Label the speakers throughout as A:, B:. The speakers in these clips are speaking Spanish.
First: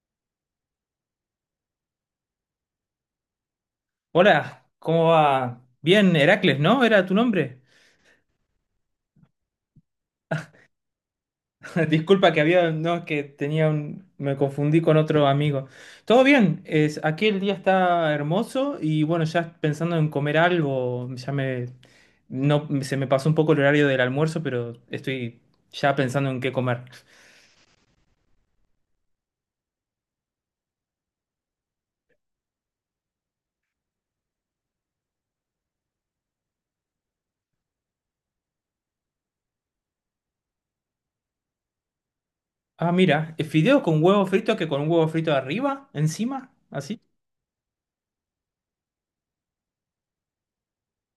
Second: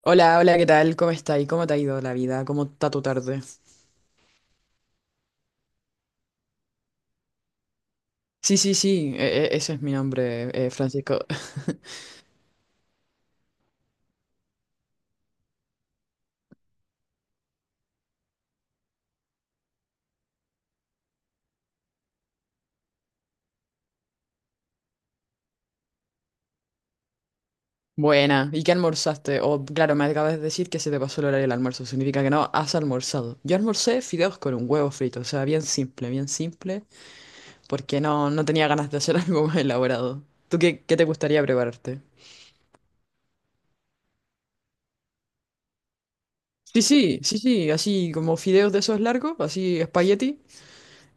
A: Hola, hola, ¿qué tal? ¿Cómo está, y cómo te ha ido la vida? ¿Cómo está tu tarde?
B: Hola, ¿cómo va? Bien, Heracles, ¿no? Era tu nombre.
A: Sí, sí, sí, ese es mi nombre, Francisco.
B: Disculpa que había, no, es que tenía un, me confundí con otro amigo. Todo bien, es, aquí el día está hermoso y bueno, ya pensando en comer algo, ya me, no, se me pasó un poco el horario del almuerzo, pero estoy ya pensando en qué comer.
A: Buena, ¿y qué almorzaste? O, claro, me acabas de decir que se te pasó el horario del almuerzo, significa que no has almorzado. Yo almorcé fideos con un huevo frito, o sea, bien simple, porque no, no tenía ganas de hacer algo más elaborado. ¿Tú qué te gustaría prepararte?
B: Ah, mira, fideo con huevo frito que con un huevo frito arriba, encima,
A: Sí,
B: así.
A: sí, sí, sí, así como fideos de esos largos, así espagueti,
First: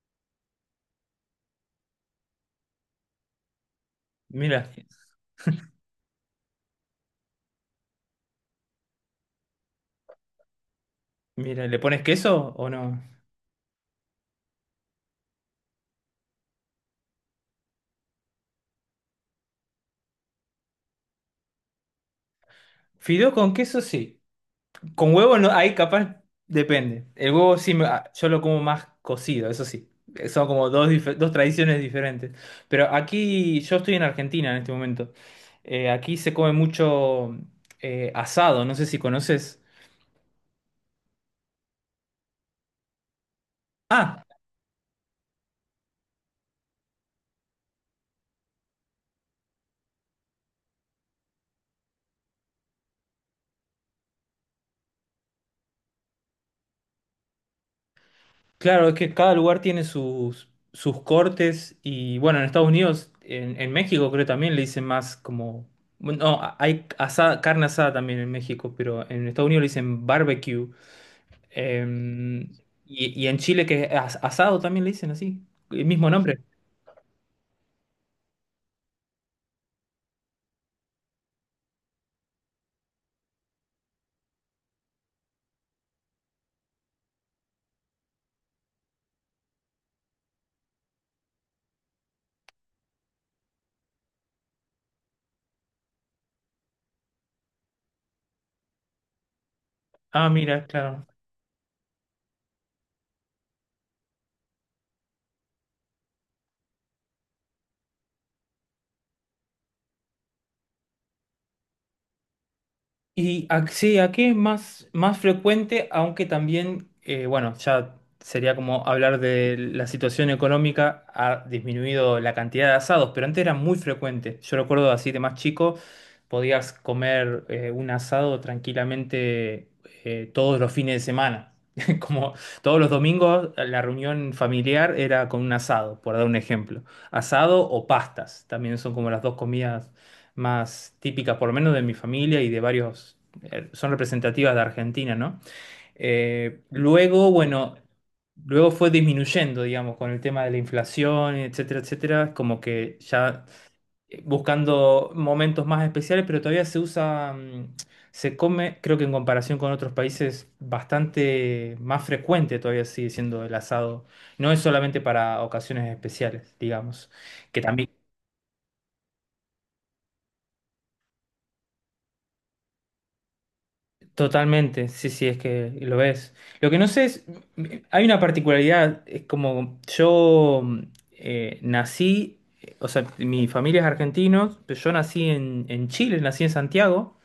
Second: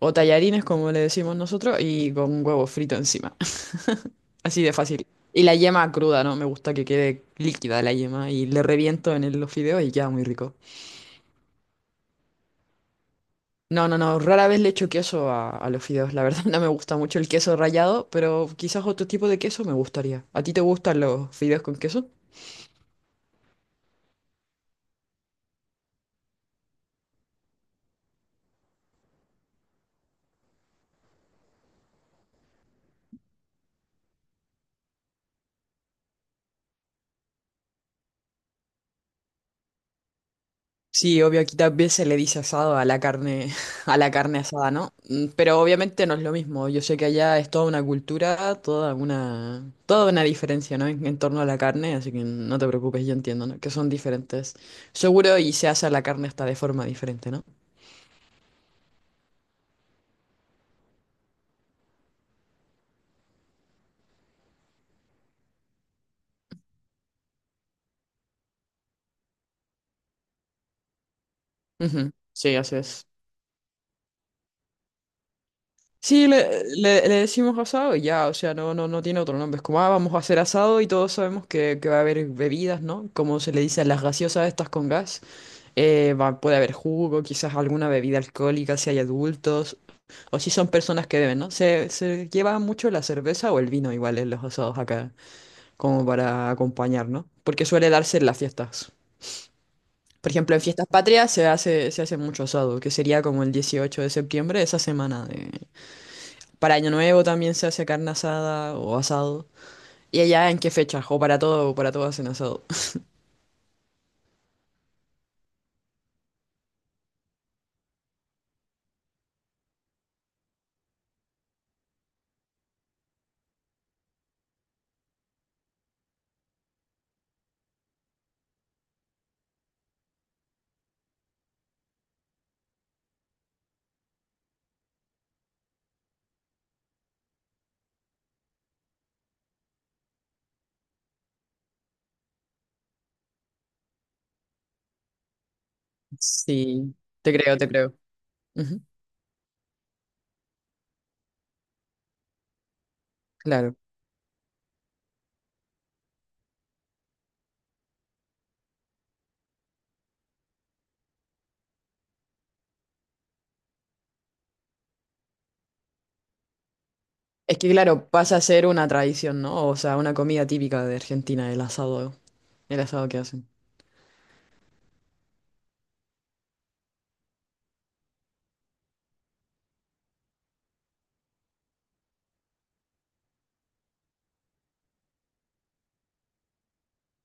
A: o tallarines como le decimos nosotros, y con huevo frito encima. Así
B: Mira,
A: de fácil. Y la yema cruda, ¿no? Me gusta que quede líquida la yema y le reviento en los fideos y queda muy rico.
B: mira, ¿le pones queso o no?
A: No, no, no, rara vez le echo queso a los fideos, la verdad no me gusta mucho el queso rallado, pero quizás otro tipo de queso me gustaría. ¿A ti te gustan los fideos con queso?
B: Fideo con queso, sí. Con huevo no, ahí capaz depende. El huevo sí, yo lo como más cocido, eso sí. Son como dos, dos tradiciones diferentes. Pero aquí, yo estoy en Argentina en este momento. Aquí se come mucho asado, no sé si conoces.
A: Sí, obvio, aquí también se le dice asado a la carne, a la
B: Ah,
A: carne asada, ¿no? Mm, pero obviamente no es lo mismo. Yo sé que allá es toda una cultura, toda una diferencia, ¿no? En torno a la carne, así que no te preocupes, yo entiendo, ¿no? Que son diferentes. Seguro y se hace la carne hasta de forma diferente, ¿no?
B: claro, es que cada lugar tiene sus, sus cortes y bueno, en Estados Unidos, en México creo también le dicen más como... No, hay asada, carne asada también en México, pero en Estados Unidos le dicen barbecue.
A: Ujú,
B: Em,
A: sí, así es.
B: y, y en Chile que es asado también le dicen así, el mismo
A: Sí,
B: nombre.
A: le decimos asado y ya, o sea, no, no, no tiene otro nombre. Es como, ah, vamos a hacer asado y todos sabemos que, va a haber bebidas, ¿no? Como se le dice a las gaseosas estas con gas. Puede haber jugo, quizás alguna bebida alcohólica si hay adultos o si son personas que beben, ¿no? Se lleva mucho la cerveza o el vino igual en los asados acá, como para acompañar, ¿no? Porque suele darse en las fiestas.
B: Ah,
A: Por ejemplo, en
B: mira,
A: fiestas
B: claro.
A: patrias se hace mucho asado, que sería como el 18 de septiembre, esa semana para Año Nuevo también se hace carne asada o asado. ¿Y allá en qué fechas? O para todo hacen asado.
B: Sí, aquí es más, más frecuente, aunque también, bueno, ya sería como hablar de la situación económica, ha disminuido la cantidad de asados, pero antes era muy frecuente. Yo recuerdo así de más chico, podías comer un asado tranquilamente todos los fines de semana. Como todos los domingos, la reunión familiar era con un asado, por dar un ejemplo. Asado o pastas, también son como las dos comidas más típicas, por lo menos de mi familia y de varios, son representativas de Argentina, ¿no? Eh,
A: Sí,
B: luego,
A: te creo, te
B: bueno,
A: creo.
B: Luego
A: Ujú,
B: fue disminuyendo, digamos, con el tema de la inflación, etcétera, etcétera, como que ya
A: claro.
B: buscando momentos más especiales, pero todavía se usa, se come, creo que en comparación con otros países, bastante más frecuente todavía sigue siendo el asado. No es solamente para ocasiones especiales, digamos,
A: Es
B: que
A: que
B: también.
A: claro, pasa a ser una tradición, ¿no? O sea, una comida típica de Argentina, el asado que hacen.
B: Totalmente, sí, sí, es que lo ves. Lo que no sé es, hay una particularidad, es como nací, o sea, mi familia es argentina, pero yo nací en Chile, nací en Santiago,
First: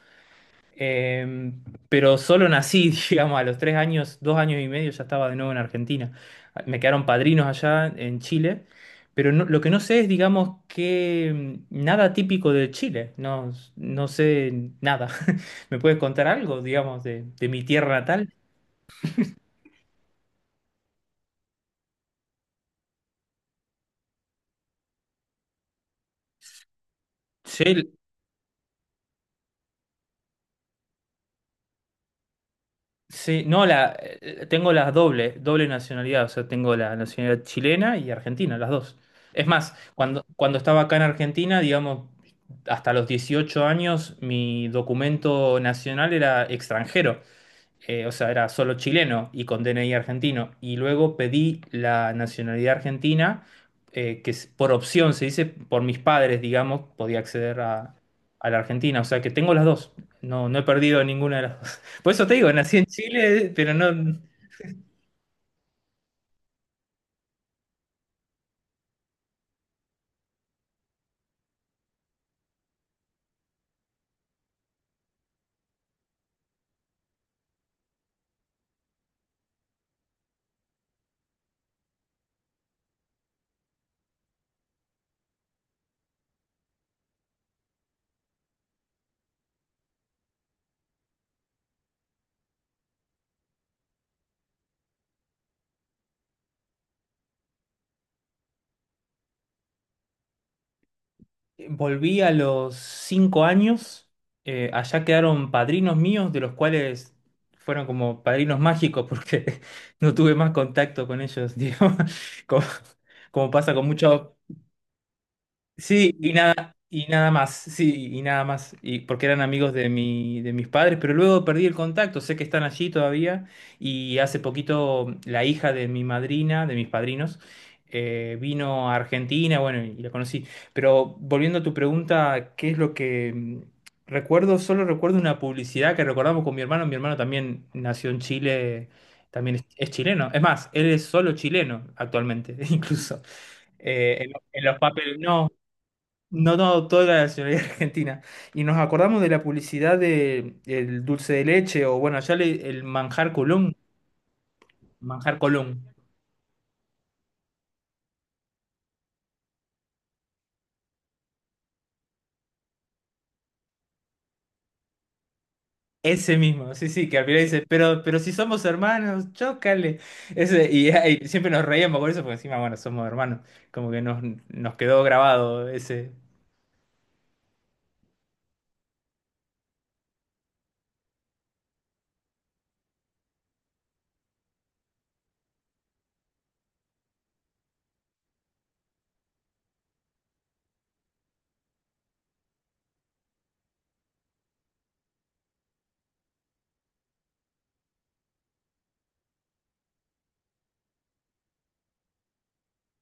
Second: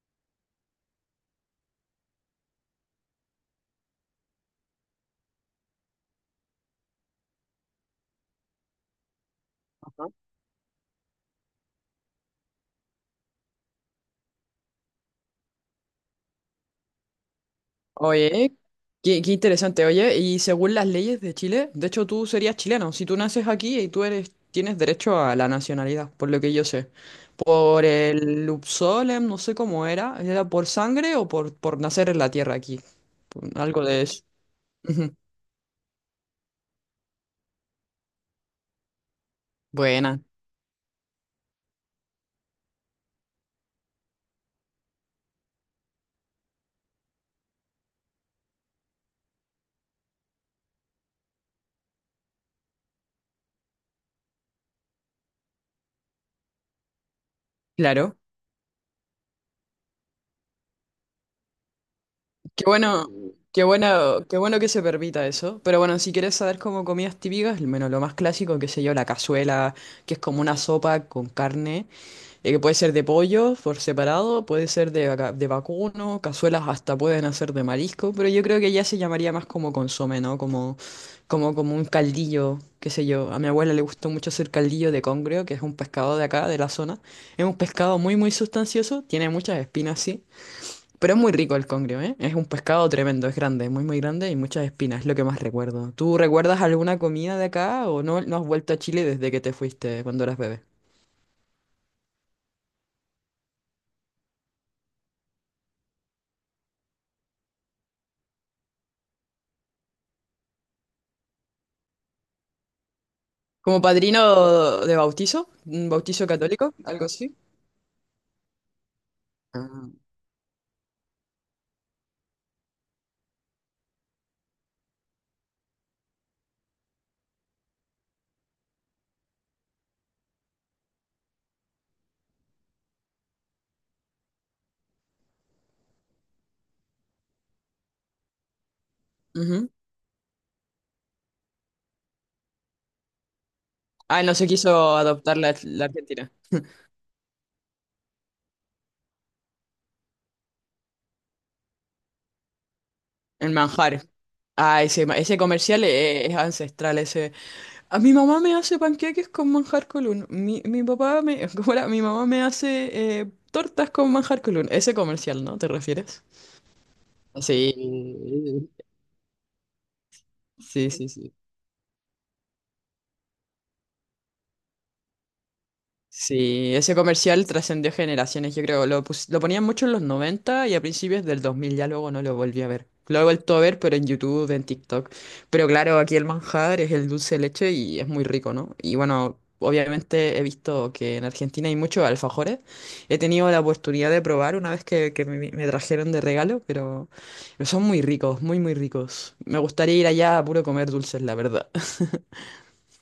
B: eh, pero solo nací, digamos, a los 3 años, 2 años y medio ya estaba de nuevo en Argentina. Me quedaron padrinos allá en Chile, pero lo que no sé es, digamos, que nada típico de Chile, no, no sé nada. ¿Me puedes contar algo, digamos, de mi tierra natal?
A: Oye, qué interesante. Oye, y según las leyes de Chile, de hecho tú serías chileno. Si tú naces aquí y tú eres, tienes derecho a la nacionalidad, por lo que yo sé. Por
B: Sí,
A: el Upsolem, no sé cómo era. ¿Era por sangre o por nacer en la tierra aquí?
B: sí, no,
A: Algo
B: la,
A: de eso.
B: tengo las
A: Ujú.
B: doble nacionalidad, o sea, tengo la nacionalidad chilena y argentina, las dos. Es más,
A: Buena,
B: cuando, cuando estaba acá en Argentina, digamos, hasta los 18 años, mi documento nacional era extranjero, o sea, era solo chileno y con DNI argentino. Y luego pedí la nacionalidad argentina, que es por opción, se dice, por mis padres, digamos, podía acceder
A: claro.
B: a la Argentina. O sea, que tengo las dos. No, no he perdido ninguna de las dos. Por eso te digo,
A: Qué
B: nací en
A: bueno,
B: Chile,
A: qué
B: pero no...
A: bueno, qué bueno que se permita eso. Pero bueno, si quieres saber como comidas típicas, al menos lo más clásico, qué sé yo, la cazuela, que es como una sopa con carne. Puede ser de pollo por separado, puede ser de vacuno, cazuelas hasta pueden hacer de marisco, pero yo creo que ya se llamaría más como consomé, ¿no? Como un caldillo, qué sé yo. A mi abuela le gustó mucho hacer caldillo de congrio, que es un pescado de acá, de la zona. Es un pescado muy, muy sustancioso, tiene muchas espinas, sí, pero es muy rico el congrio, ¿eh? Es un pescado tremendo, es grande, muy, muy grande y muchas espinas, es lo que más recuerdo. ¿Tú recuerdas alguna comida de acá o no, no has vuelto a Chile desde que te fuiste cuando eras bebé?
B: Volví a los 5 años. Allá quedaron padrinos míos, de los cuales fueron como padrinos mágicos, porque no tuve más contacto con ellos, digo, como, como pasa
A: Como
B: con muchos.
A: padrino de bautizo, un
B: Sí,
A: bautizo católico,
B: y
A: algo
B: nada
A: así.
B: más, sí, y nada más, y porque eran amigos de
A: Ah,
B: mi, de mis padres, pero luego perdí el contacto, sé que están allí todavía, y hace poquito la hija de mi madrina, de mis padrinos, vino a Argentina, bueno, y la conocí. Pero volviendo a tu pregunta, ¿qué es lo que recuerdo? Solo recuerdo una publicidad que recordamos con mi hermano también nació en Chile, también
A: ujú.
B: es chileno, es más, él es solo chileno actualmente, incluso. Eh,
A: Ah,
B: en,
A: no
B: lo-
A: se
B: en los
A: quiso
B: papeles,
A: adoptar
B: no,
A: la, la Argentina.
B: no, no, toda la nacionalidad argentina. Y nos acordamos de la publicidad de el dulce de leche, o bueno, el manjar
A: El
B: Colón,
A: manjar. Ah, ese
B: manjar Colón.
A: comercial es, ancestral, ese. A mi mamá me hace panqueques con manjar colún. Mi papá me. ¿Cómo era? Mi mamá me hace tortas con manjar colún. Ese comercial, ¿no? ¿Te refieres?
B: Ese mismo, sí, sí, que al final dice, pero si somos
A: Sí.
B: hermanos, chócale. Ese, y,
A: Sí, sí,
B: y
A: sí.
B: siempre nos reíamos con eso, porque encima, bueno, somos hermanos. Como que nos, nos quedó grabado ese.
A: Sí, ese comercial trascendió generaciones, yo creo. Lo, lo ponían mucho en los 90 y a principios del 2000, ya luego no lo volví a ver. Lo he vuelto a ver, pero en YouTube, en TikTok. Pero claro, aquí el manjar es el dulce de leche y es muy rico, ¿no? Y bueno, obviamente he visto que en Argentina hay muchos alfajores. He tenido la oportunidad de probar una vez que, que me trajeron de regalo, pero son muy ricos, muy, muy ricos. Me gustaría ir allá a puro comer dulces, la verdad.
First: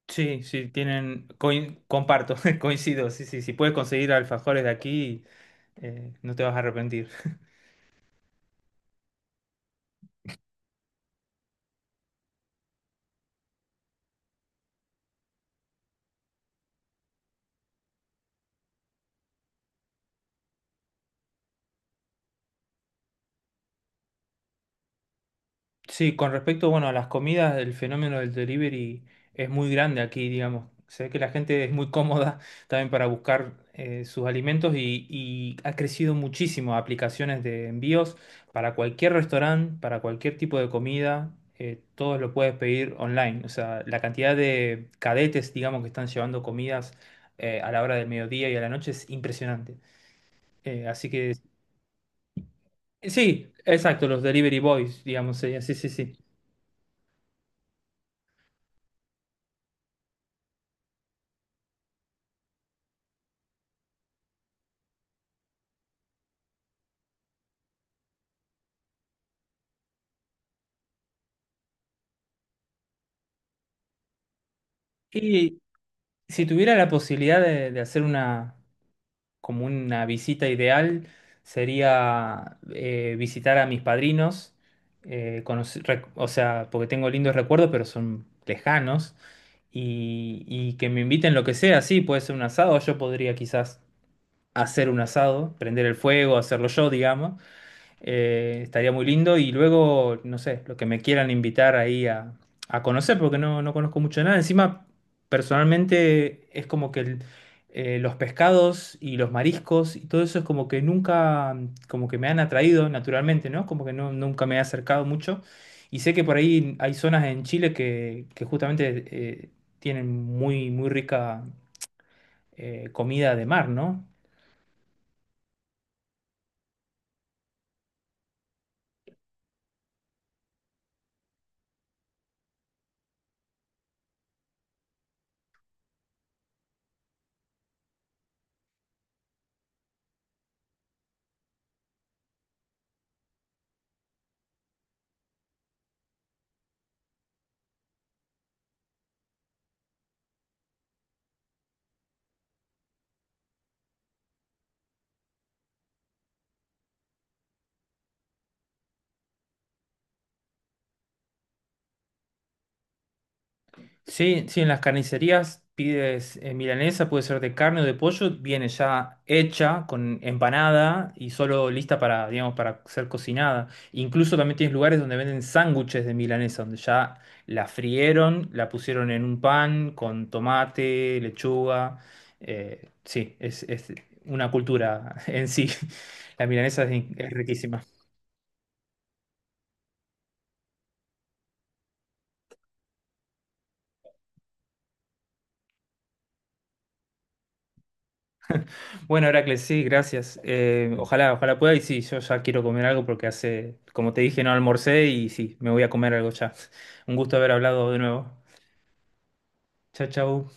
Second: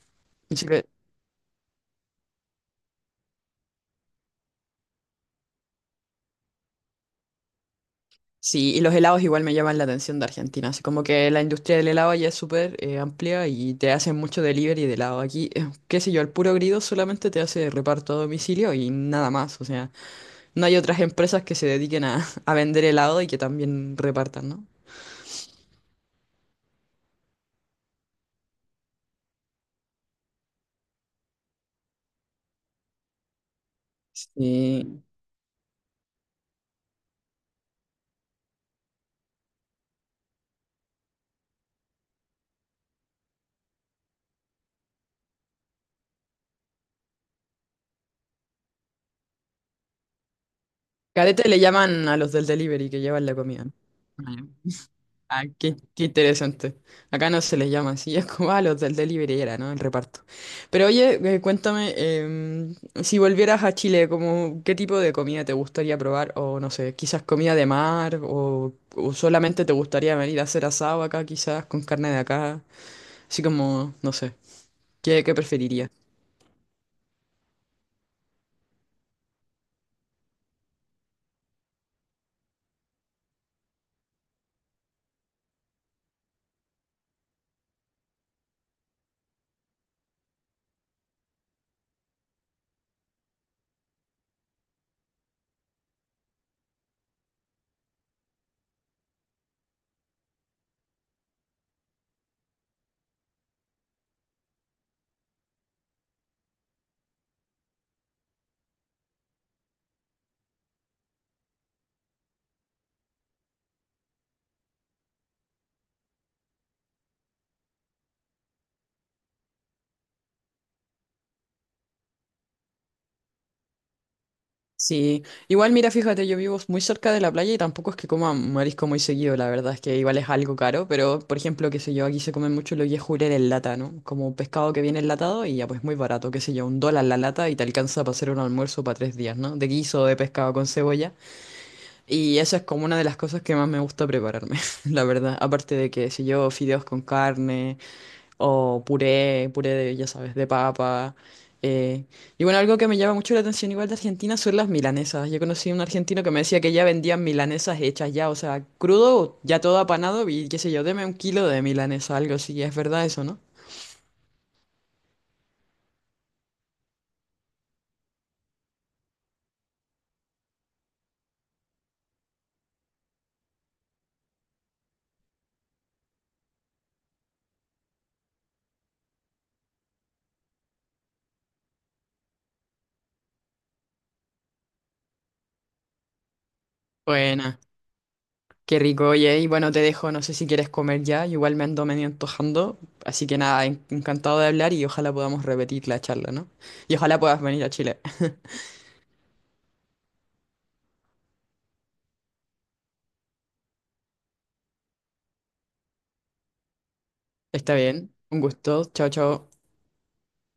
B: Sí, sí, tienen. Comparto, coincido, sí, sí. Si puedes conseguir alfajores de aquí, no te vas a arrepentir.
A: Sí, y los helados igual me llaman la atención de Argentina, así como que la industria del helado ya es súper amplia y te hacen mucho delivery de helado. Aquí, qué sé yo, el puro grido solamente te hace reparto a domicilio y nada más, o sea, no hay otras empresas que se dediquen a vender helado y que también repartan, ¿no?
B: Sí, con respecto, bueno, a las comidas, el fenómeno del delivery es muy grande aquí, digamos. Se ve que la gente es muy cómoda también para buscar sus alimentos
A: Sí.
B: y ha crecido muchísimo aplicaciones de envíos para cualquier restaurante, para cualquier tipo de comida, todo lo puedes pedir online. O sea, la cantidad de cadetes, digamos, que están llevando comidas a la hora del mediodía y a la noche es impresionante. Así que
A: Carete le llaman a los del delivery que llevan la
B: sí,
A: comida.
B: exacto, los delivery boys, digamos,
A: Ah,
B: sería, sí,
A: qué,
B: sí,
A: qué
B: sí.
A: interesante. Acá no se les llama así, es como a los del delivery era, ¿no? El reparto. Pero oye, cuéntame, si volvieras a Chile, como, ¿qué tipo de comida te gustaría probar? O no sé, quizás comida de mar, o solamente te gustaría venir a hacer asado acá, quizás, con carne de acá. Así como, no sé, ¿qué
B: Y
A: preferirías?
B: si tuviera la posibilidad de hacer una, como una visita ideal, sería visitar a mis padrinos, o sea, porque tengo lindos recuerdos, pero son lejanos, y que me inviten lo que sea, sí, puede ser un asado, yo podría quizás hacer un asado, prender el fuego, hacerlo yo, digamos, estaría muy lindo y luego, no sé, lo que me quieran invitar ahí a conocer, porque no, no conozco mucho de nada. Encima, personalmente, es como que los pescados y los mariscos y todo eso es como que nunca, como que me han atraído naturalmente, ¿no? Como que no, nunca me he acercado mucho. Y sé que por ahí hay zonas en Chile que justamente tienen muy, muy rica comida de mar, ¿no?
A: Sí, igual mira, fíjate, yo vivo muy cerca de la playa y tampoco es que coma marisco muy seguido, la verdad es que igual es algo caro, pero por ejemplo, qué sé yo, aquí se come mucho lo que es jurel en lata, ¿no? Como pescado que viene enlatado y ya pues muy barato, qué sé yo, $1 la lata y te alcanza para hacer un almuerzo para 3 días, ¿no? De guiso de pescado con cebolla y eso es como una de las cosas que más me gusta prepararme, la verdad, aparte de que, qué sé yo, fideos con carne. O puré, puré de, ya sabes, de papa. eh, Y bueno, algo que me llama mucho la atención igual de Argentina son las milanesas. Yo conocí a un argentino que me decía que ya vendían milanesas hechas ya, o sea, crudo, ya todo apanado y qué sé yo, deme 1 kilo de milanesa, algo así. Es verdad eso, ¿no?
B: Sí, sí, en las carnicerías pides milanesa, puede ser de carne o de pollo, viene ya hecha, con empanada y solo lista para, digamos, para ser cocinada. Incluso también tienes lugares donde venden sándwiches de milanesa, donde ya la frieron, la pusieron en un pan con tomate, lechuga. Sí, es una cultura en sí. La milanesa es, es
A: Buena,
B: riquísima.
A: qué rico, oye. Y bueno, te dejo, no sé si quieres comer ya, igual me ando medio antojando. Así que nada, encantado de hablar y ojalá podamos repetir la charla, ¿no? Y ojalá puedas venir a Chile.
B: Bueno, Heracles, sí, gracias. Ojalá, ojalá pueda. Y sí, yo ya quiero comer algo porque hace, como te dije, no almorcé y sí, me voy a comer algo ya. Un gusto haber
A: Está
B: hablado de
A: bien,
B: nuevo.
A: un gusto, chao, chao.
B: Chao, chao.